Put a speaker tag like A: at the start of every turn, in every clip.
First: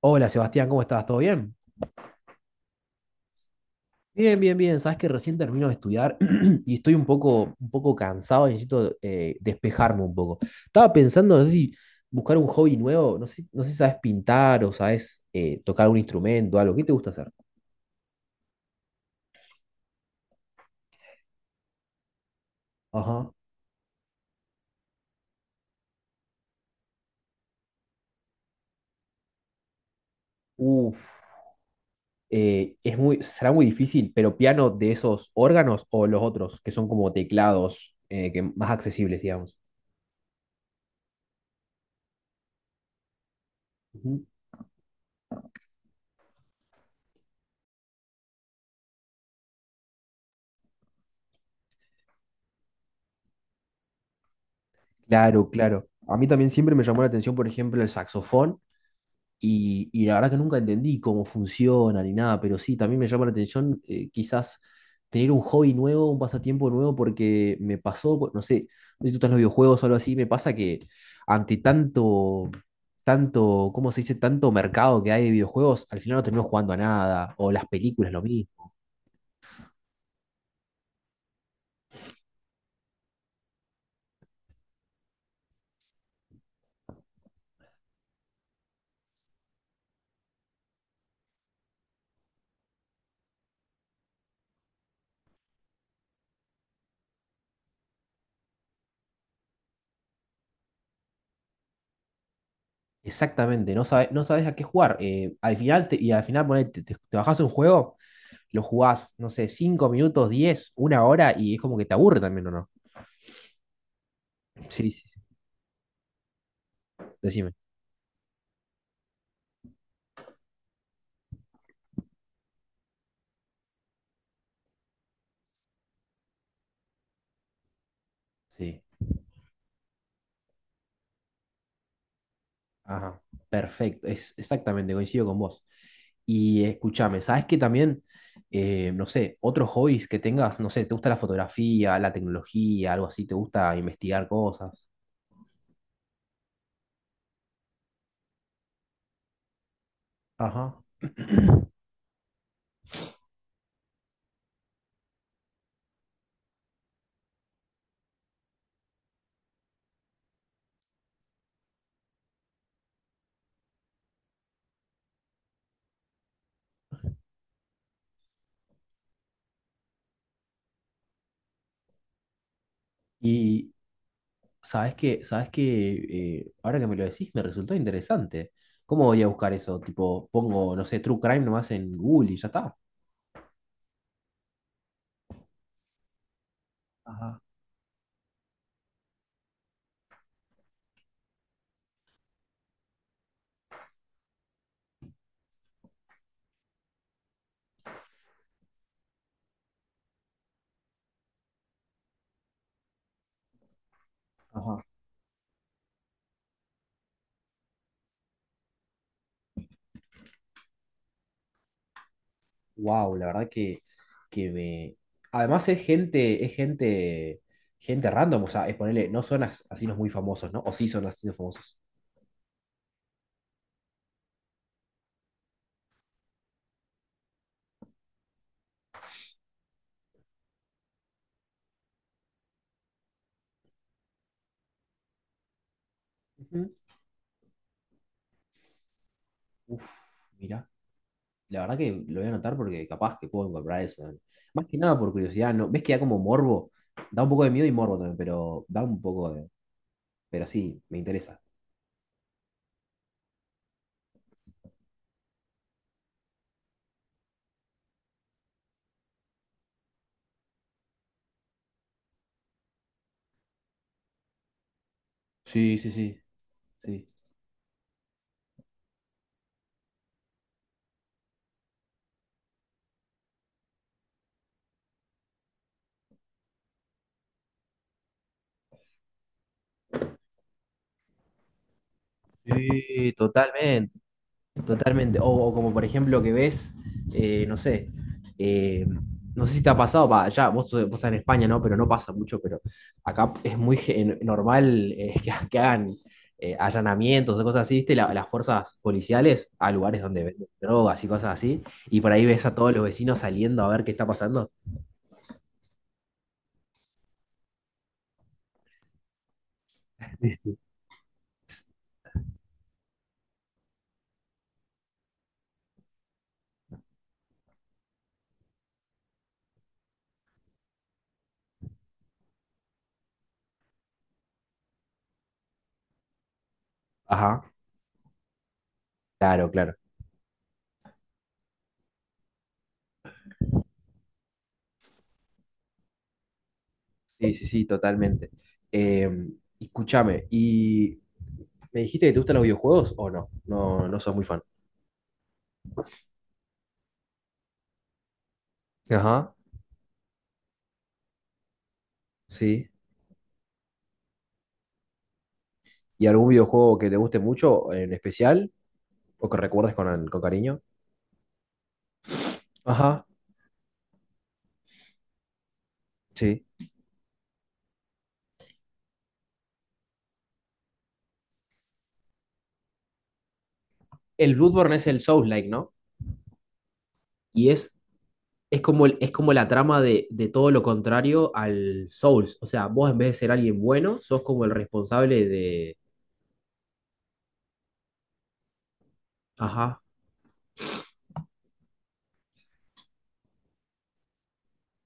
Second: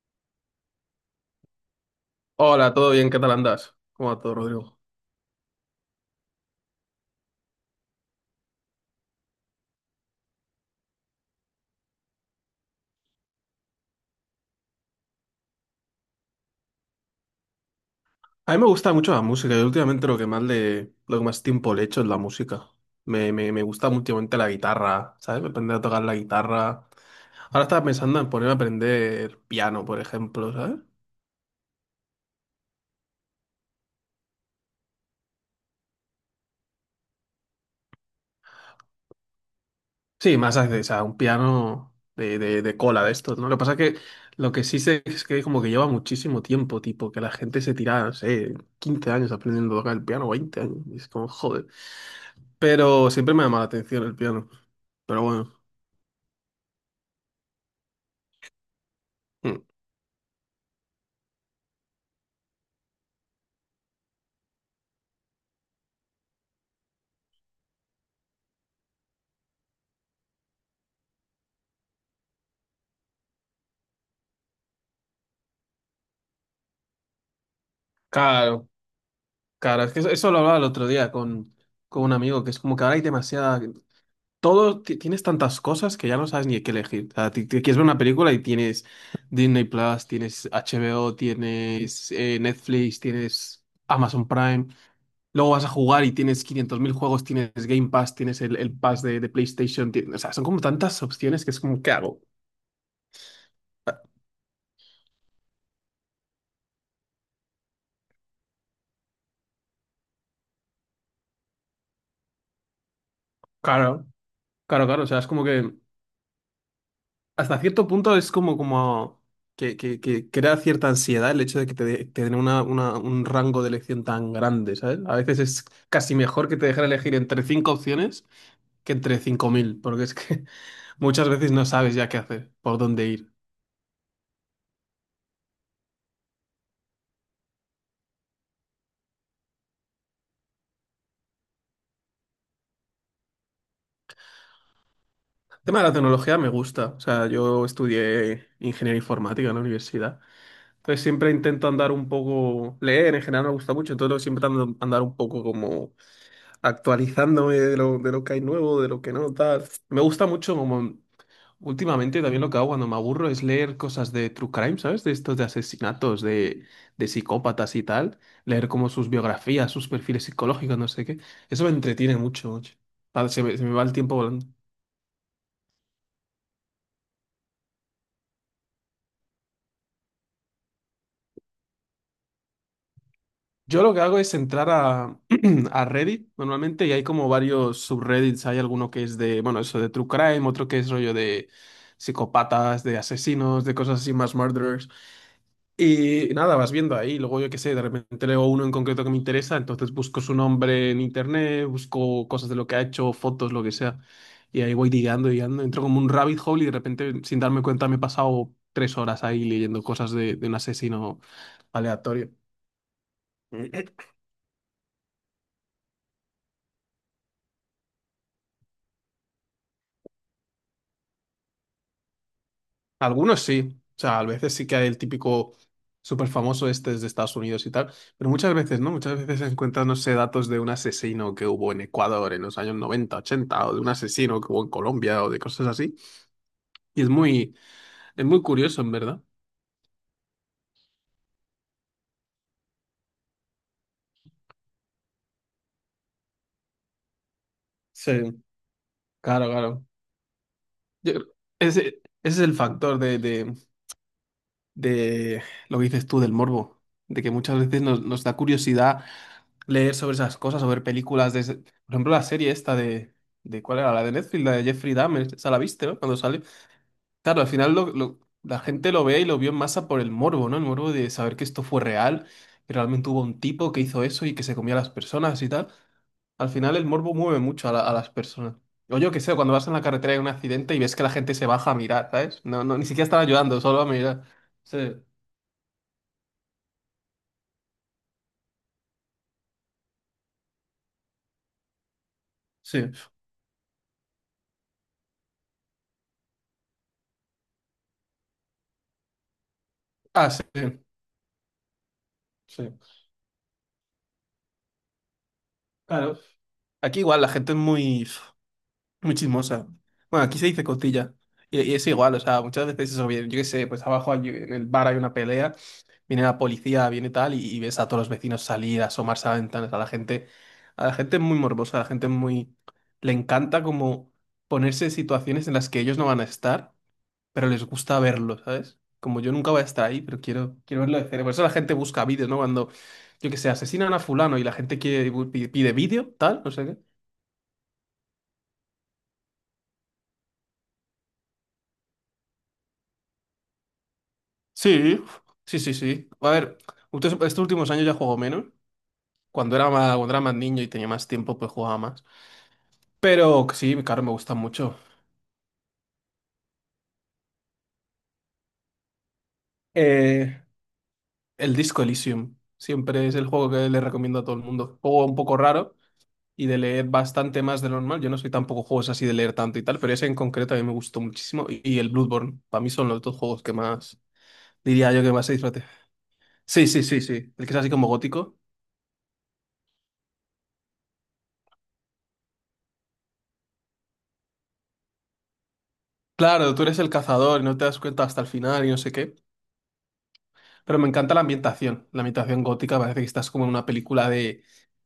A: Hola Sebastián, ¿cómo estás? ¿Todo bien?
B: Hola, ¿todo bien? ¿Qué tal andas? ¿Cómo va todo,
A: Bien, bien, bien.
B: Rodrigo?
A: Sabes que recién termino de estudiar y estoy un poco cansado y necesito despejarme un poco. Estaba pensando, no sé si buscar un hobby nuevo, no sé si sabes pintar o sabes tocar un instrumento, algo. ¿Qué te gusta hacer?
B: A mí me gusta mucho la música y últimamente lo que más tiempo le echo es la música.
A: Ajá.
B: Me gusta últimamente la guitarra, ¿sabes? Aprender a tocar la guitarra. Ahora estaba pensando en ponerme a aprender piano, por ejemplo, ¿sabes?
A: Uf, será muy difícil, pero piano de esos órganos o los otros, que son como teclados que más accesibles, digamos.
B: Sí, más acceso, o sea, un piano de cola de estos, ¿no? Lo que pasa es que
A: Ujú.
B: lo que sí sé es que como que lleva muchísimo tiempo, tipo, que la gente se tira, no sé, 15 años aprendiendo a tocar el piano, 20 años. Y es como, joder. Pero siempre me ha llamado la atención el piano. Pero
A: Claro,
B: bueno.
A: claro. A mí también siempre me llamó la atención, por ejemplo, el saxofón.
B: Mm.
A: Y la verdad que nunca entendí cómo funciona ni nada, pero sí, también me llama la atención, quizás tener un hobby nuevo, un pasatiempo nuevo, porque me pasó, pues, no sé si tú estás en los videojuegos o algo así. Me pasa que ante ¿cómo se dice? Tanto mercado que hay de videojuegos, al final no termino jugando a nada, o las películas, lo
B: Claro,
A: mismo.
B: claro, es que eso lo hablaba el otro día con un amigo, que es como que ahora hay demasiada. Todo, tienes tantas cosas que ya no sabes ni qué elegir. O sea, ti- ti quieres ver una película y tienes Disney Plus, tienes HBO, tienes Netflix, tienes Amazon Prime. Luego vas a jugar y tienes 500.000 juegos, tienes Game Pass, tienes el Pass de PlayStation. O sea, son como tantas opciones que es como, ¿qué hago?
A: Exactamente, no sabes a qué jugar. Y al final ponele, te bajás un juego, lo jugás, no sé, 5 minutos, 10, una hora, y es como que te aburre también, ¿o no?
B: Claro, claro,
A: Sí,
B: claro.
A: sí.
B: O sea, es como que
A: Decime.
B: hasta cierto punto es como que crea cierta ansiedad el hecho de que te den un rango de elección tan grande, ¿sabes? A veces es casi mejor que te dejen elegir entre cinco opciones
A: Sí,
B: que entre 5.000, porque es que muchas veces no sabes ya qué hacer, por dónde
A: ajá,
B: ir.
A: perfecto, es exactamente, coincido con vos. Y escúchame, ¿sabes que también, no sé, otros hobbies que tengas, no sé, te gusta la fotografía, la tecnología, algo así? ¿Te gusta investigar cosas?
B: El tema de la tecnología me gusta, o sea, yo estudié ingeniería informática en la universidad.
A: Ajá.
B: Entonces siempre intento andar un poco, leer en general me gusta mucho, entonces siempre andar un poco como actualizándome de lo que hay nuevo, de lo que no, tal. Me gusta mucho como últimamente también lo que hago cuando me aburro es leer cosas de true crime, ¿sabes? De estos de asesinatos, de psicópatas y tal. Leer como sus biografías, sus perfiles psicológicos, no sé qué. Eso me entretiene mucho, mucho. Ah, se me
A: Y
B: va el tiempo volando.
A: sabes que ahora que me lo decís, me resultó interesante. ¿Cómo voy a buscar eso? Tipo, pongo, no sé, True Crime nomás en Google y ya está.
B: Yo lo que hago es entrar a, a Reddit normalmente y hay como
A: Ajá.
B: varios subreddits. Hay alguno que es de, bueno, eso de true crime, otro que es rollo de psicópatas, de asesinos, de cosas así, más murderers. Y nada, vas viendo ahí, luego yo qué sé, de repente leo uno en concreto que me interesa, entonces busco su nombre en internet, busco cosas de lo que ha hecho, fotos, lo que sea, y ahí
A: Ajá.
B: voy digando, digando, entro como un rabbit hole y de repente, sin darme cuenta, me he pasado 3 horas ahí leyendo cosas de un asesino aleatorio.
A: Wow, la verdad que, que me. Además es gente random, o sea, es ponerle, no son asesinos muy famosos, ¿no? ¿O sí son asesinos famosos?
B: Algunos sí, o sea, a veces sí que hay el típico súper famoso este es de Estados Unidos y tal, pero muchas veces no, muchas veces se encuentran, no sé, datos de un asesino que hubo en Ecuador en los años 90 80 o de un asesino que hubo en Colombia, o de cosas así,
A: Ujú.
B: y es muy curioso, en verdad.
A: Uf, mira, la verdad que lo voy a anotar porque capaz que puedo encontrar eso, ¿no? Más que nada por curiosidad, ¿no? ¿Ves que da como morbo? Da un poco de miedo y morbo también,
B: Sí,
A: pero da un poco de.
B: claro, claro.
A: Pero sí, me
B: Yo-
A: interesa.
B: ese es el factor de lo que dices tú, del morbo, de que muchas veces nos da curiosidad leer sobre esas cosas, o ver películas de. Por ejemplo, la serie esta de ¿cuál era? La de Netflix, la de Jeffrey Dahmer, esa la
A: Sí,
B: viste,
A: sí,
B: ¿no? Cuando
A: sí,
B: sale.
A: sí.
B: Claro, al final la gente lo ve y lo vio en masa por el morbo, ¿no? El morbo de saber que esto fue real, que realmente hubo un tipo que hizo eso y que se comía a las personas y tal. Al final el morbo mueve mucho a las personas. O yo qué sé, cuando vas en la carretera y hay un accidente y ves que la gente se baja a mirar, ¿sabes? No, no, ni siquiera
A: Sí,
B: están ayudando, solo a
A: totalmente.
B: mirar. Sí.
A: Totalmente. O como por ejemplo que ves, no sé, eh, no sé si te ha pasado, va, ya, vos, vos estás en España, ¿no? Pero no pasa mucho, pero
B: Sí.
A: acá es muy normal, que hagan allanamientos o cosas así, ¿viste? Las fuerzas policiales a lugares donde
B: Ah, sí,
A: venden drogas y cosas así, y por ahí ves a
B: sí.
A: todos los vecinos saliendo a ver qué está pasando.
B: Claro. Aquí igual la gente es muy, muy chismosa. Bueno,
A: Sí,
B: aquí se
A: sí.
B: dice cotilla. Y es igual, o sea, muchas veces eso viene, yo qué sé, pues abajo en el bar hay una pelea, viene la policía, viene tal, y ves a todos los vecinos salir, asomarse a las ventanas, a la gente es muy morbosa, a la gente es muy, le encanta como ponerse en situaciones en las que ellos no van a estar
A: Ajá,
B: pero les gusta verlo, ¿sabes? Como yo
A: claro,
B: nunca voy a
A: claro.
B: estar ahí, pero quiero verlo de cerca. Por eso la gente busca vídeos, ¿no? Cuando, yo que sé, asesinan a fulano y la gente quiere, pide vídeo, tal, no sé qué.
A: Sí, sí, sí, totalmente. Eh, escúchame, ¿y me dijiste que te gustan los videojuegos o no? No, no sos muy fan.
B: Sí, sí, sí, sí. A ver, ustedes estos últimos años ya juego menos.
A: Ajá,
B: Cuando era más niño y tenía más tiempo, pues jugaba más.
A: sí.
B: Pero que sí, claro, me gusta mucho.
A: ¿Y algún videojuego que te guste mucho en especial o que recuerdes con
B: Eh,
A: cariño?
B: el Disco Elysium.
A: Ajá,
B: Siempre es el juego que le recomiendo a todo el mundo. Juego un poco raro.
A: sí.
B: Y de leer bastante más de lo normal. Yo no soy tampoco juegos así de leer tanto y tal, pero ese en concreto a mí me gustó muchísimo. Y el Bloodborne, para mí son los dos juegos que más,
A: El Bloodborne es
B: diría
A: el
B: yo, que más se
A: Souls-like,
B: disfruté.
A: ¿no?
B: Sí, sí, sí, sí. El
A: Y
B: que es así
A: es,
B: como gótico.
A: es como la trama de todo lo contrario al Souls. O sea, vos en vez de ser alguien bueno, sos como el responsable de...
B: Claro, tú eres el cazador y no te das cuenta hasta el final y no sé qué.
A: Ajá.
B: Pero me encanta la ambientación. La ambientación gótica parece que estás como en una película de,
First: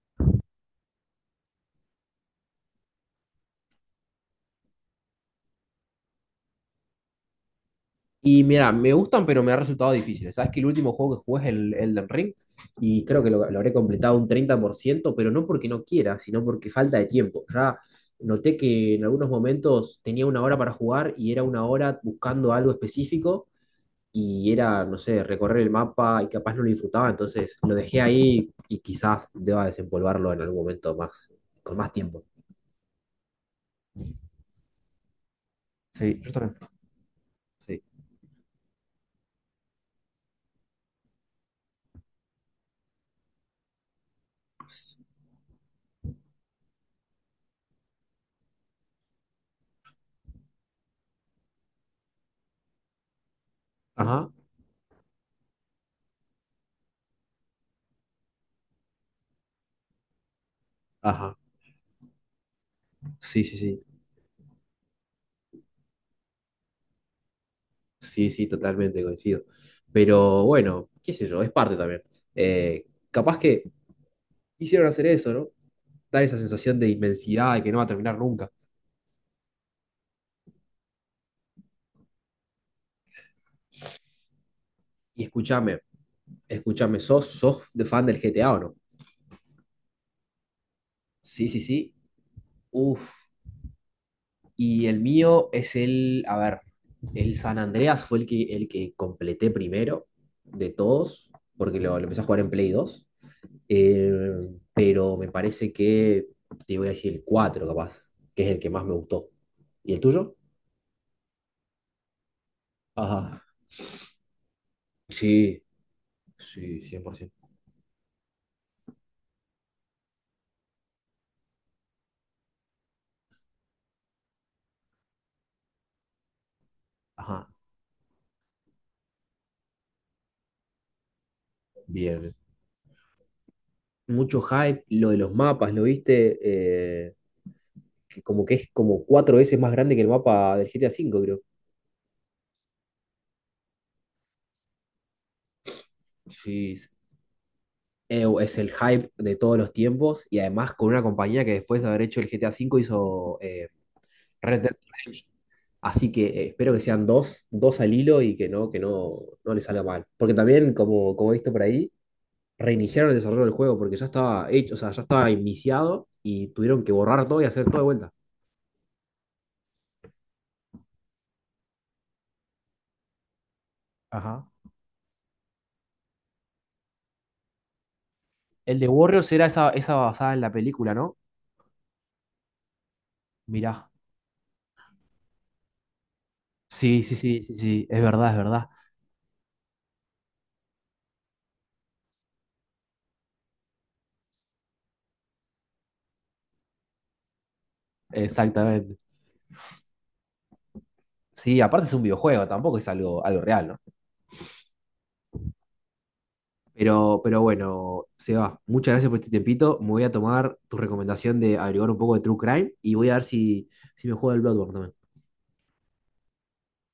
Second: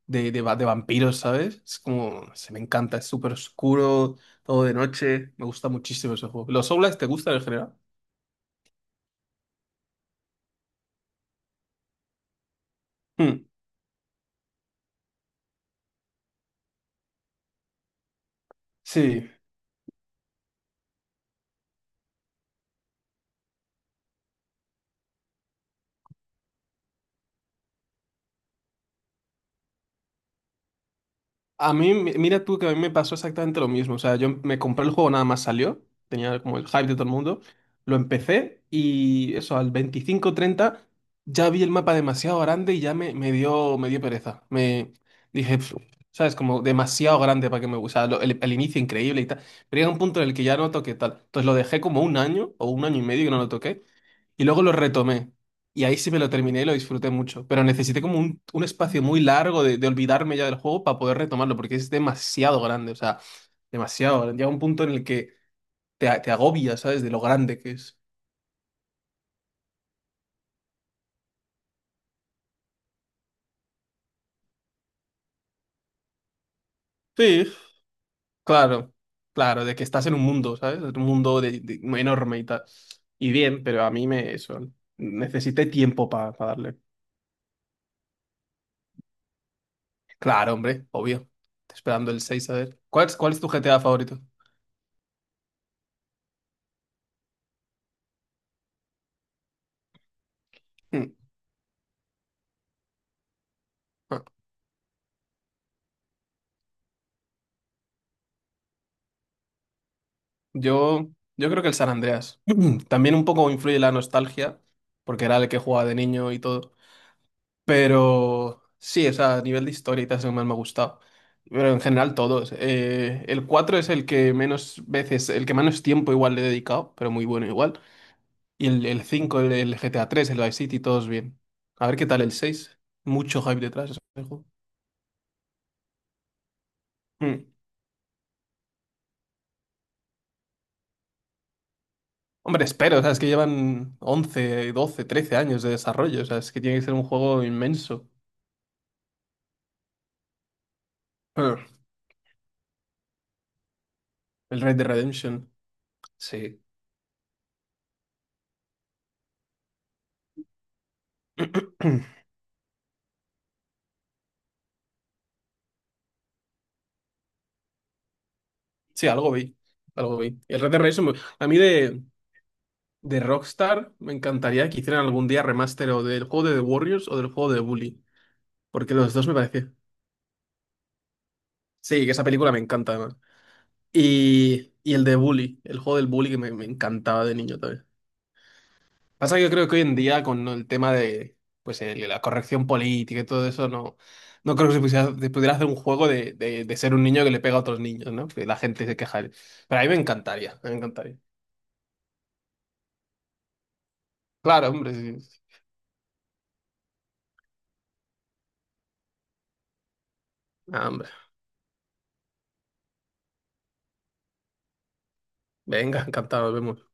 B: de, de, va- de vampiros, ¿sabes? Es como, se me encanta, es súper oscuro, todo de noche. Me gusta muchísimo ese juego. ¿Los Souls te gustan en general?
A: Y mira, me gustan, pero me ha resultado difícil. Sabes que el último juego que jugué es el Elden Ring, y creo que
B: Hmm,
A: lo habré completado un 30%, pero no porque no quiera, sino porque falta de tiempo. Ya noté que en algunos
B: sí.
A: momentos tenía una hora para jugar y era una hora buscando algo específico y era, no sé, recorrer el mapa y capaz no lo disfrutaba, entonces lo dejé ahí y quizás deba desempolvarlo en algún momento más,
B: A
A: con
B: mí,
A: más
B: mi-
A: tiempo.
B: mira tú que a mí me pasó exactamente lo mismo. O sea, yo me compré el juego nada más salió.
A: Sí, yo
B: Tenía
A: también.
B: como el hype de todo el mundo.
A: Sí.
B: Lo empecé y eso, al veinticinco treinta ya vi el mapa demasiado grande y ya me dio pereza. Me dije, "Pf", ¿sabes? Como demasiado grande para que me gusta el inicio increíble y tal. Pero llega un punto en el que ya no toqué tal. Entonces lo dejé como un año o un año y medio que no lo toqué.
A: Ajá,
B: Y luego lo retomé. Y ahí sí me lo terminé y lo disfruté mucho. Pero necesité como un espacio muy largo de olvidarme ya del juego para poder
A: ajá.
B: retomarlo, porque es demasiado grande, o sea,
A: Sí, sí, sí.
B: demasiado grande. Llega un punto en el que te agobias, ¿sabes? De lo grande que es.
A: Sí, sí, totalmente coincido. Pero bueno, qué sé yo, es parte también. Capaz que hicieron hacer eso, ¿no? Dar esa sensación de
B: Sí,
A: inmensidad y que no va a terminar nunca.
B: claro, claro, de que estás en un mundo, ¿sabes? Un mundo muy enorme y tal. Y bien, pero a mí me. Eso,
A: Y
B: necesité
A: escúchame,
B: tiempo para darle.
A: escúchame, ¿sos de fan del GTA o no?
B: Claro, hombre, obvio.
A: Sí, sí,
B: Estoy
A: sí.
B: esperando el 6 a ver. ¿Cuál
A: Uf.
B: es, cuál es tu GTA favorito?
A: Y el mío es el, a ver, el San Andreas fue el que completé primero de
B: Hmm.
A: todos, porque lo empecé a jugar en Play 2. Eh,
B: Ah.
A: pero me parece que te voy a decir el 4 capaz, que es el que más me gustó. ¿Y el tuyo?
B: Yo, yo creo que el San Andreas. También un
A: Ajá.
B: poco influye la nostalgia, porque era el que
A: Sí,
B: jugaba de niño y todo.
A: sí, 100%.
B: Pero sí, o sea, a nivel de historia y tal es el que más me ha gustado. Pero en general todos. El 4 es el que menos veces, el que menos tiempo igual le he dedicado, pero muy bueno
A: Ajá,
B: igual. Y el 5 el GTA 3 el Vice City, todos bien. A ver qué tal el
A: bien.
B: seis. Mucho hype detrás ese
A: Mucho
B: juego.
A: hype, lo de los mapas, ¿lo viste? Eh,
B: Mm.
A: que como que es como cuatro veces más grande que el mapa del GTA V, creo.
B: Hombre, espero, o sea, es que llevan 11, 12, 13 años de desarrollo, o sea, es que
A: Sí,
B: tiene que
A: es,
B: ser un juego inmenso.
A: eh, es el hype de todos los tiempos, y además con una compañía que después de haber hecho el GTA V hizo, Red
B: El
A: Dead
B: Red Dead
A: Redemption.
B: Redemption,
A: Así que,
B: sí.
A: espero que sean dos al hilo y que no les salga mal. Porque también, como he visto por ahí, reiniciaron el desarrollo del juego porque ya estaba hecho, o sea, ya estaba iniciado y tuvieron que borrar todo y hacer todo de vuelta.
B: Sí, algo vi, algo vi. El Red Dead Redemption, a mí de Rockstar me
A: Ajá.
B: encantaría que hicieran algún día remaster o del juego de The Warriors o del juego de Bully,
A: El de
B: porque los dos
A: Warriors
B: me
A: era esa,
B: parece.
A: esa basada en la película, ¿no?
B: Sí, que esa película me encanta además.
A: Mirá.
B: Y el de Bully, el juego del Bully que me
A: Sí, sí,
B: encantaba de
A: sí, sí,
B: niño también.
A: sí. Es verdad, es verdad.
B: Pasa que yo creo que hoy en día con el tema de pues la corrección política y todo eso, no creo que se pudiera hacer un juego de ser un niño que le pega a otros niños, ¿no? Que la gente se
A: Exactamente.
B: queja. Pero a mí me encantaría, me encantaría.
A: Sí, aparte es un videojuego, tampoco es algo real, ¿no?
B: Claro, hombre, sí. Sí.
A: Pero bueno, Seba, muchas gracias por este tiempito. Me voy a tomar tu
B: Ah, hombre.
A: recomendación de averiguar un poco de True Crime y voy a ver si me juego el Bloodborne también.
B: Venga, encantado, nos vemos.